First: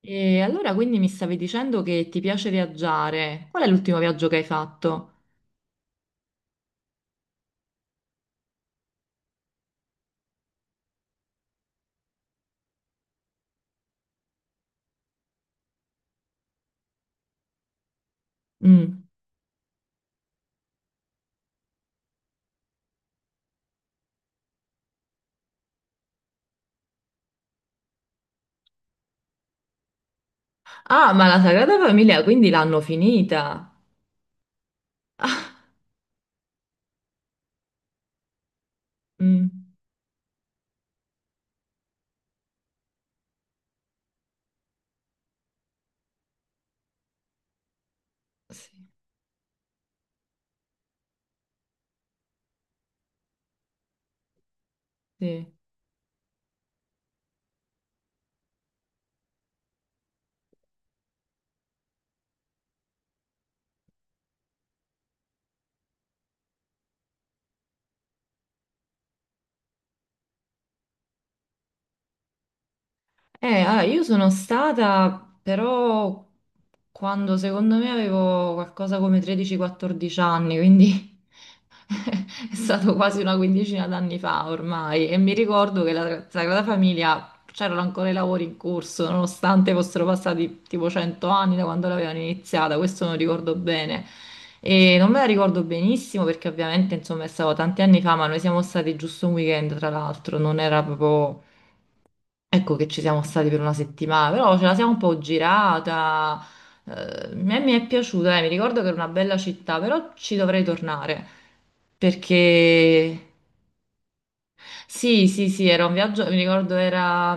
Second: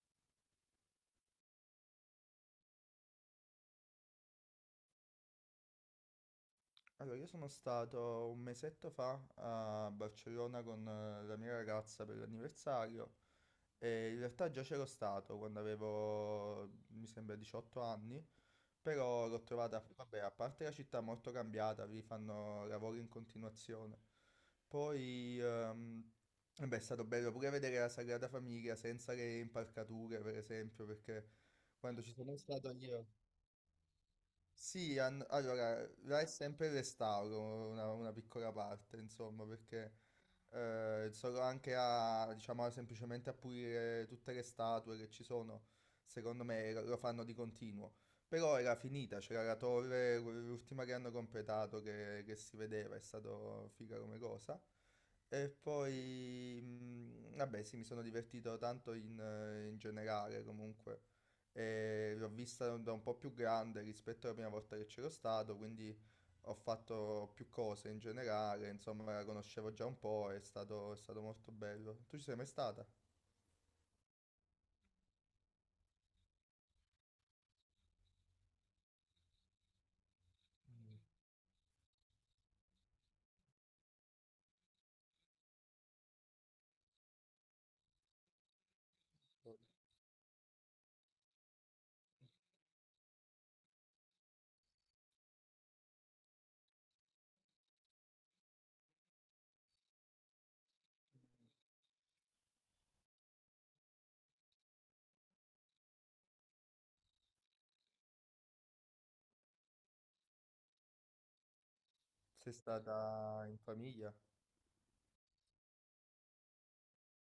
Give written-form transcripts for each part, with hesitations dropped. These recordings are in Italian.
E allora quindi mi stavi dicendo che ti piace viaggiare. Qual è l'ultimo viaggio che hai fatto? Allora, io sono stato un mesetto fa a Barcellona con la mia ragazza per l'anniversario e in realtà già c'ero stato quando avevo, mi sembra, 18 anni, Mm. però l'ho trovata, vabbè, a parte la città molto cambiata, vi fanno lavori in continuazione. Poi, vabbè, è stato bello pure vedere la Sagrada Famiglia senza le impalcature, per esempio, Ah, ma perché la Sagrada quando ci Famiglia sono quindi stato l'hanno io... finita. Sì, Ah, allora, là è sempre il restauro, una piccola parte, insomma, mm, perché solo anche a, diciamo, semplicemente a pulire tutte le statue che ci sono, secondo me lo fanno di continuo. Però era sì, finita, c'era la torre, l'ultima che hanno completato che si vedeva, è stato figa come cosa. E sì. poi, vabbè, sì, mi sono divertito tanto in generale, comunque e l'ho vista da un po' più grande rispetto alla prima volta che c'ero stato, quindi ho fatto più cose in generale, insomma la conoscevo già un po', è stato molto bello. Tu ci sei mai stata? Allora, io sono stata però quando secondo me avevo qualcosa come 13-14 anni, Mm. quindi è stato quasi una quindicina d'anni fa ormai e mi ricordo che la Sagrada Famiglia c'erano ancora i lavori in corso, nonostante fossero passati tipo 100 anni da quando l'avevano iniziata, questo non ricordo bene. E non me la ricordo benissimo perché ovviamente insomma è stato tanti anni fa, ma noi siamo stati giusto un weekend tra l'altro, non era proprio ecco che ci siamo stati per una settimana, però ce la siamo un po' girata. eh, A me mi è piaciuta, mi ricordo che era una bella città, però ci dovrei tornare Sei perché stata in famiglia? sì, sì, sì, era un viaggio, mi ricordo era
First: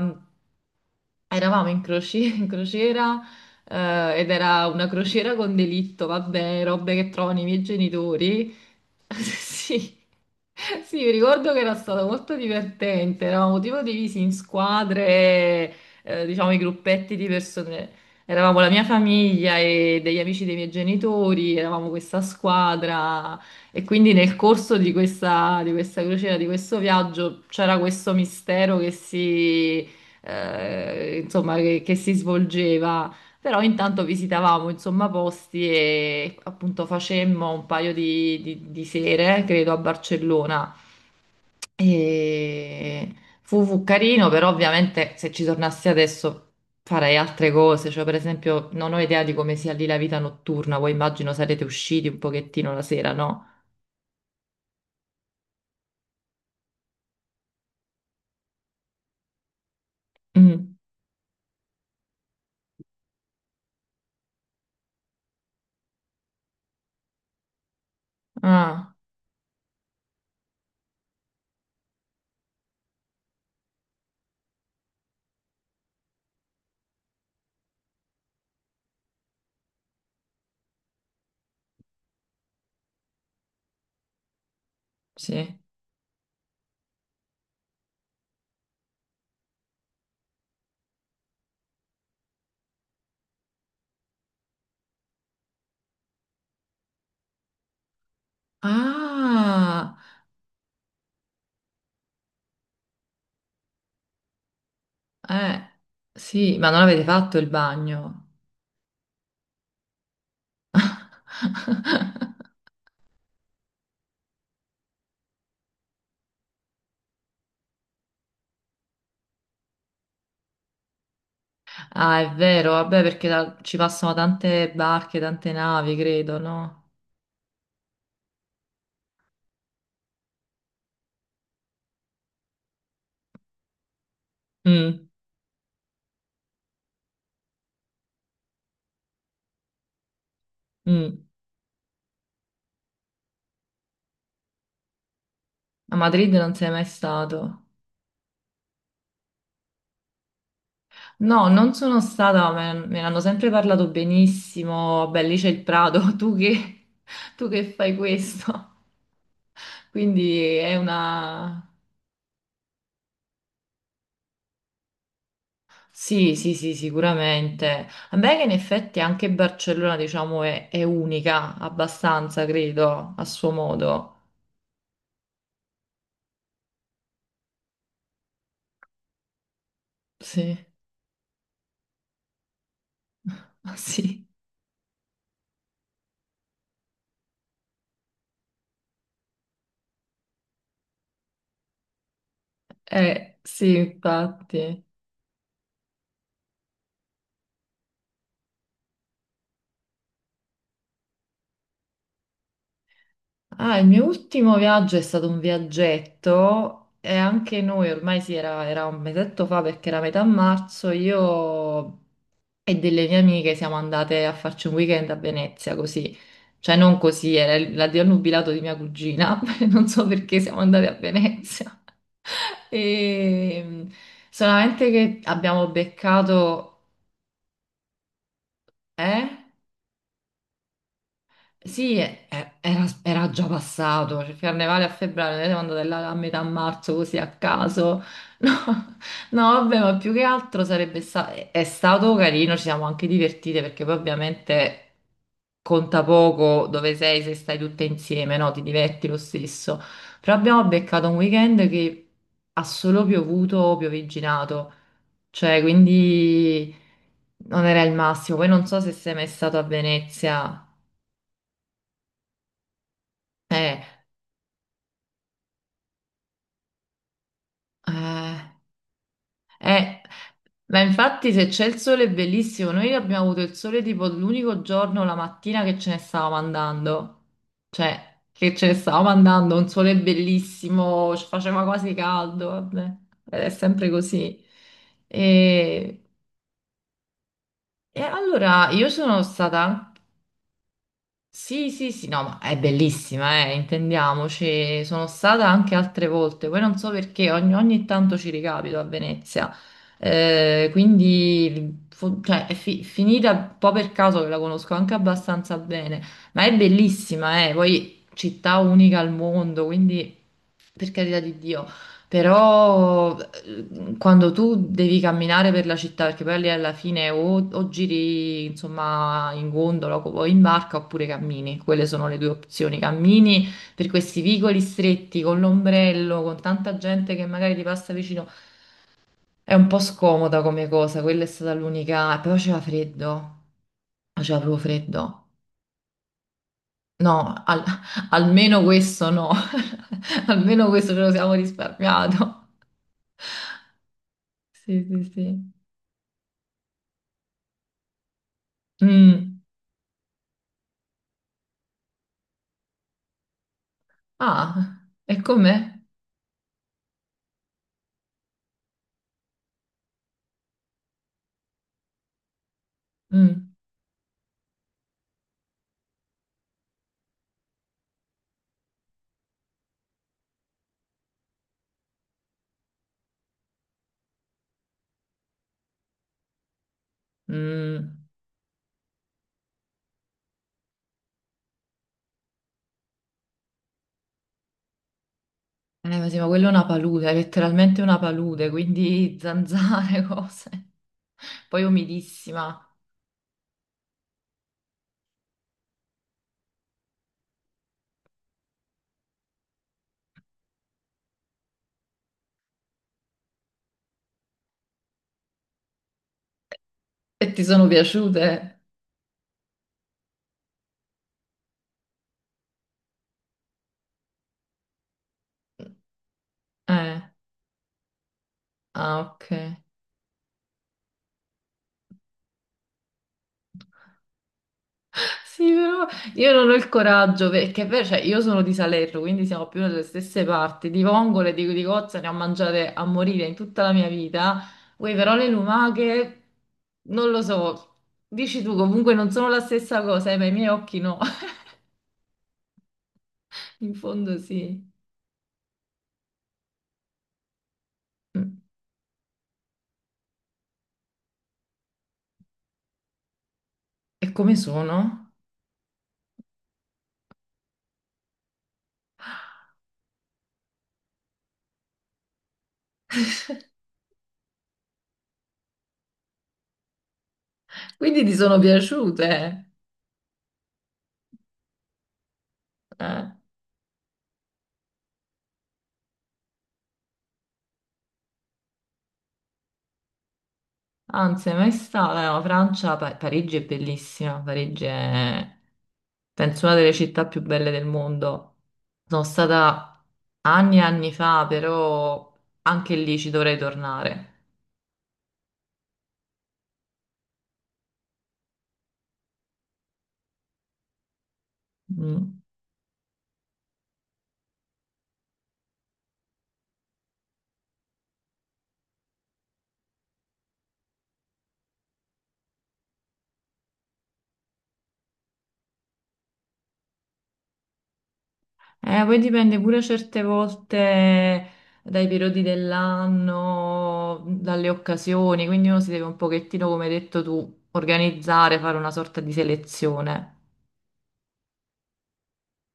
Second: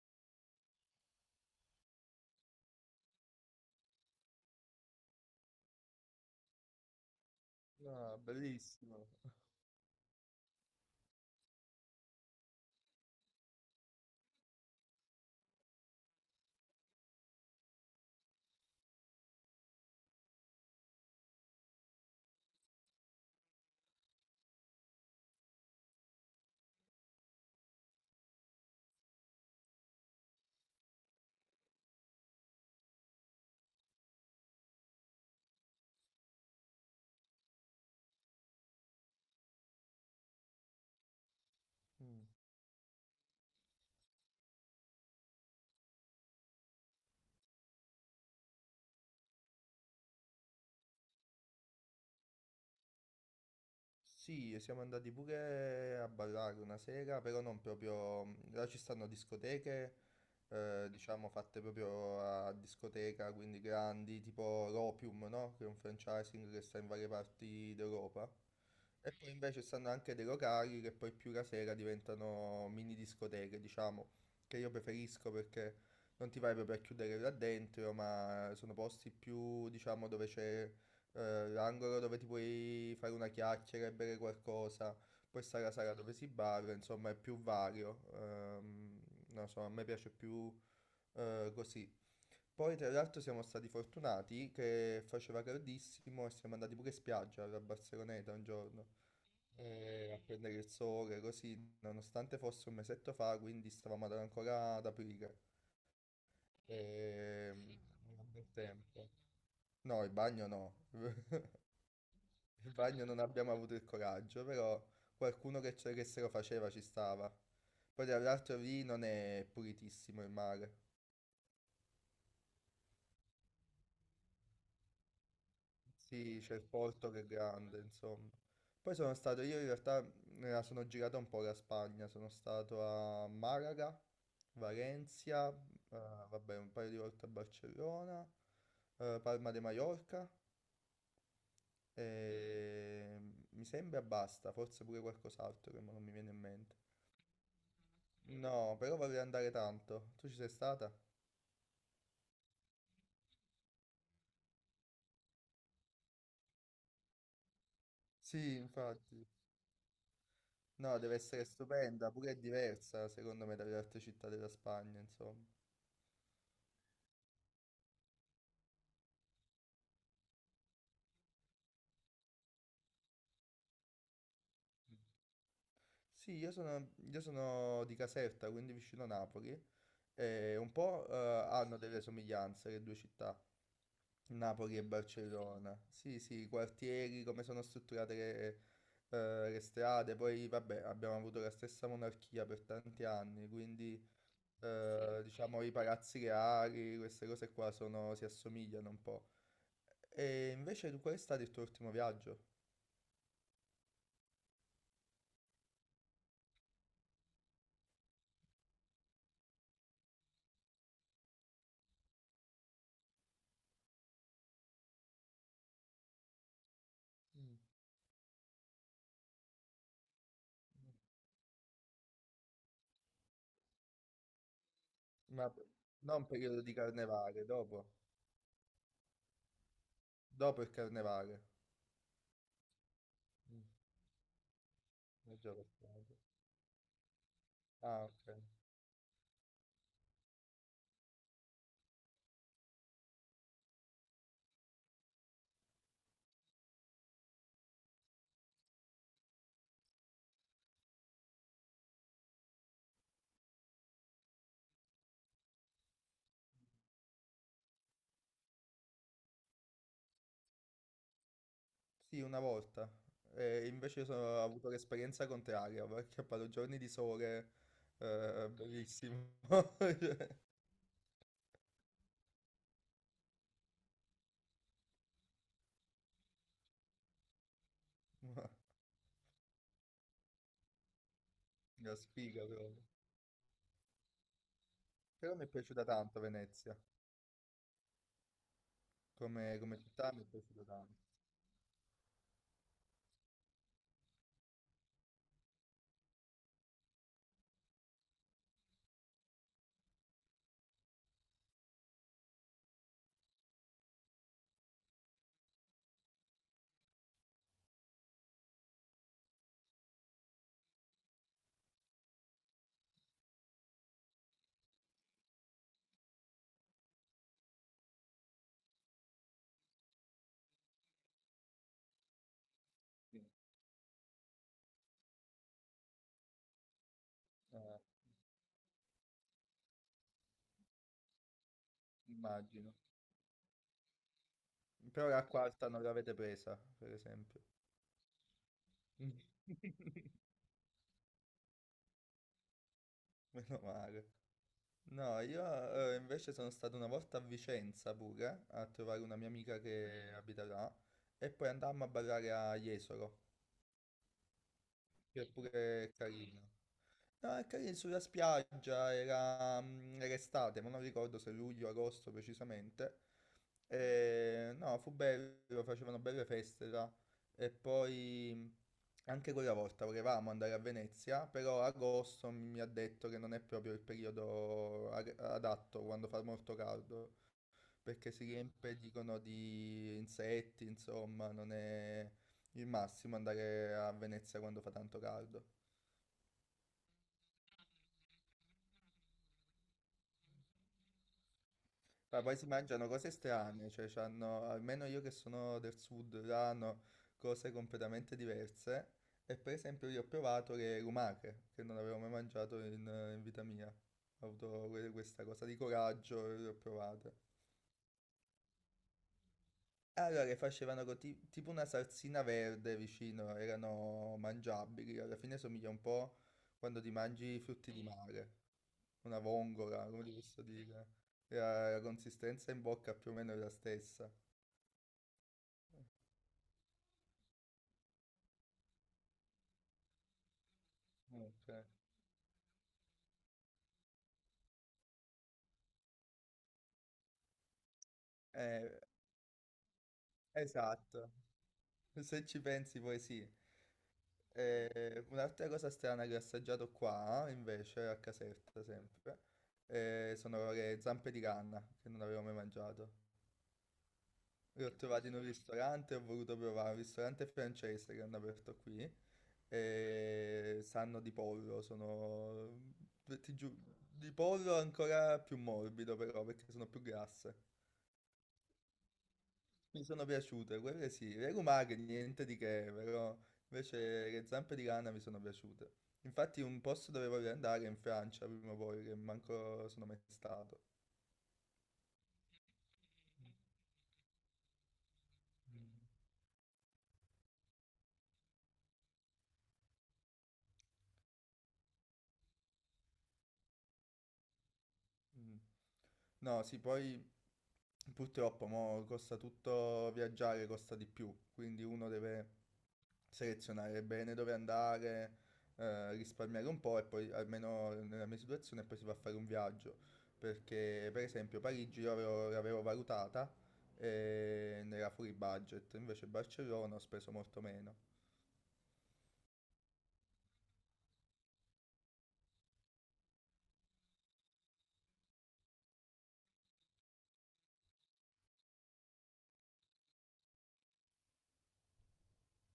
eravamo in, in crociera ed era una crociera con delitto, vabbè, robe che trovano i miei Ah, genitori. bellissimo. Sì, sì, mi ricordo che era stato molto divertente, eravamo tipo divisi in squadre, diciamo i gruppetti di persone. Eravamo la mia famiglia e degli amici dei miei genitori, eravamo questa squadra e quindi nel corso di questa crociera, di questo viaggio, c'era questo mistero che si insomma, che si svolgeva. Però intanto visitavamo, insomma, posti e appunto facemmo un paio di, di sere, credo, a Barcellona. Mm. E fu, fu carino, però ovviamente se ci tornassi adesso farei altre cose. Cioè, per esempio, non ho idea di come sia lì la vita notturna. Voi immagino sarete usciti un pochettino la sera, no? Sì, e siamo andati pure a ballare una sera, però non proprio... mhmm, là ci stanno discoteche, Mm. Diciamo fatte proprio a discoteca, quindi grandi, tipo l'Opium, no? Che è un franchising che sta in varie parti d'Europa. Ah, E poi invece stanno anche dei locali che poi più la sera diventano mini discoteche, diciamo, che io preferisco perché non ti vai proprio a chiudere là dentro, ma sono posti più, diciamo, dove c'è l'angolo dove ti puoi fare una chiacchiera e bere qualcosa, poi sì. sta la sala dove si balla, insomma, è più vario. Non so, a me piace più così. Poi tra l'altro siamo stati fortunati che faceva caldissimo e siamo andati pure in spiaggia alla Barceloneta un giorno Ah, a prendere il sole, così, nonostante fosse un mesetto fa, quindi stavamo ancora ad aprire. eh, sì, ma non avete fatto il Ehm, bagno. era un bel tempo. No, il bagno no, il bagno non abbiamo avuto il coraggio, però qualcuno che se lo faceva ci stava. Poi tra l'altro lì non è pulitissimo il mare. Ah, è vero, vabbè, perché ci passano tante barche, tante navi, credo, Sì, c'è il no? porto che è grande, insomma. Poi sono stato, io in realtà me la sono girata un po' la Spagna, sono stato a Malaga, Mm, Valencia, vabbè, un paio di volte a Barcellona, Palma de Mallorca mm. e mi sembra basta, forse pure qualcos'altro che mo A non mi viene Madrid in non sei mente. mai stato? No, però vorrei andare tanto. Tu ci sei stata? No, non sono stata, me, me ne hanno sempre parlato benissimo. Beh, lì c'è il Prato, tu che fai Sì, questo? infatti. Quindi è No, deve essere una... stupenda, pure è diversa secondo me dalle altre città della Spagna, insomma. Sì, sì, sì, sicuramente. A me che in effetti anche Barcellona, diciamo, è unica, abbastanza, credo, a suo modo. Sì, io sono di Caserta, quindi vicino Napoli, Sì, e un po' hanno delle somiglianze le due città, sì. Napoli e Barcellona. Sì, sì, i quartieri, come sono strutturate le strade, poi vabbè, abbiamo avuto la stessa monarchia per tanti anni, Sì, quindi sì. infatti. Diciamo i palazzi reali, queste cose qua si assomigliano un po'. E invece tu qual è stato il tuo ultimo viaggio? Ah, il mio ultimo viaggio è stato un viaggetto e anche noi ormai sì, era, era un mesetto fa perché era metà marzo, io e delle mie amiche siamo andate a farci un weekend a Venezia così. Cioè non così, era Mm. il- l'addio al nubilato di mia cugina, non so perché siamo andate a Venezia. E solamente che Ma abbiamo non un periodo beccato... di carnevale, dopo. Eh? Dopo il carnevale. Sì, era, era già Mm, passato, cioè, il carnevale a febbraio, è noi già siamo andate là a passato. metà marzo così a caso. Ah, ok. No, no, vabbè, ma più che altro sarebbe stato, è stato carino, ci siamo anche divertite perché poi ovviamente conta poco dove sei se stai tutte insieme, no? Ti diverti lo stesso. Però abbiamo beccato un weekend che ha solo piovuto, piovigginato, cioè quindi non era il massimo. Poi non so se sei mai stato a Venezia. Sì, una volta. E Eh. invece ho avuto l'esperienza contraria, perché ho fatto giorni di sole, Eh, bellissimo. eh, Cioè, ma infatti se c'è il sole è bellissimo, noi abbiamo avuto il sole tipo l'unico giorno, la mattina che ce ne stavamo andando, cioè ma- che ce ne stavamo andando, un sole bellissimo, ci faceva quasi la sfiga caldo, vabbè, proprio. ed è sempre così. Però mi è piaciuta E, tanto Venezia, e allora io sono come stata città mi è piaciuta tanto. sì, sì, sì, no, ma è bellissima, intendiamoci. Sono stata anche altre volte, poi non so perché ogni, ogni tanto ci ricapito a Venezia. Quindi cioè, è finita un po' per caso che la conosco anche abbastanza bene, ma è bellissima, poi città unica al mondo, quindi per carità di Dio. Però quando tu devi camminare per la città, perché poi lì alla fine o giri insomma in gondola o in barca oppure cammini, quelle sono le due opzioni. Sì. Cammini per questi vicoli stretti con l'ombrello, con tanta gente che magari ti Eh, passa vicino, è un po' scomoda come cosa, quella è stata l'unica. E poi faceva immagino. freddo, faceva proprio Però freddo. l'acqua alta non l'avete presa, per No, esempio. Almeno questo no, almeno questo ce lo siamo risparmiato. Meno male. Sì, sì, No, io sì. Invece sono stato una volta a Vicenza pure a trovare una mia Mm. amica che abita là e poi andammo a ballare a Jesolo, Ah, e che è com'è? pure carino. No, è carino sulla spiaggia, era, era estate, ma non ricordo se luglio o agosto precisamente. Mm, E, no, fu bello, facevano belle feste là. E poi anche quella volta volevamo andare a Venezia, però agosto mi ha detto che non è proprio il periodo adatto quando fa molto caldo, mm. perché si riempie, dicono, di insetti, insomma, non è il massimo andare a Venezia quando fa tanto caldo. Ma sì, ma quello è una palude, è letteralmente una palude, quindi zanzare, cose. Poi Ma poi si umidissima. mangiano cose strane, cioè c'hanno, almeno io che sono del sud, hanno cose completamente diverse. E per esempio io ho provato le lumache, che non avevo mai mangiato in vita mia. Ho avuto questa cosa di coraggio e le ho provate. E ti sono piaciute? E allora le facevano con tipo una salsina verde vicino, erano mangiabili, alla fine somiglia un po' quando ti Eh, mangi i frutti di mare, ah, una ok. vongola, come ti posso dire. E la consistenza in bocca più o meno è la stessa. Sì, però io non ho il coraggio, perché è vero, cioè, io sono di Salerno, quindi siamo più nelle stesse parti. Di vongole, Ok. Di cozze ne ho mangiate a morire in tutta la mia vita. Uè, però le lumache, non lo so. Dici tu, Eh, comunque non sono la stessa cosa, ma i miei occhi no. esatto, se ci pensi poi sì. In fondo sì. Un'altra cosa strana che ho assaggiato qua, invece, a Mm. Caserta sempre, sono le zampe di canna, che non avevo mai mangiato. E come Le ho Che trovate sono? in un cos'è? Ristorante, ho voluto provare, un ristorante francese che hanno aperto qui, e sanno di pollo, sono, ti giuro, di pollo ancora più morbido però, perché sono più grasse. Quindi ti sono piaciute? Mi sono piaciute, quelle sì, le lumache niente di che, Eh, però invece le zampe di rana mi sono piaciute. Infatti un posto dove voglio andare è in Francia prima o poi, che manco sono mai stato. anzi, mai stata. No, Francia, Parigi è bellissima. Parigi è, Mm. penso, una delle città più belle del mondo. Sono stata anni e anni fa, però anche lì ci dovrei tornare. Mm. No, sì, poi purtroppo mo costa tutto viaggiare, costa di più, quindi uno Mm. deve selezionare bene dove andare, risparmiare un po' e poi, almeno nella mia situazione, poi si va a fare un viaggio. Perché, per esempio, Parigi l'avevo valutata e era fuori budget, invece Barcellona ho speso molto meno. Poi dipende pure certe volte dai periodi dell'anno, dalle occasioni, quindi uno si deve un pochettino, come hai detto tu, organizzare, fare una sorta di selezione.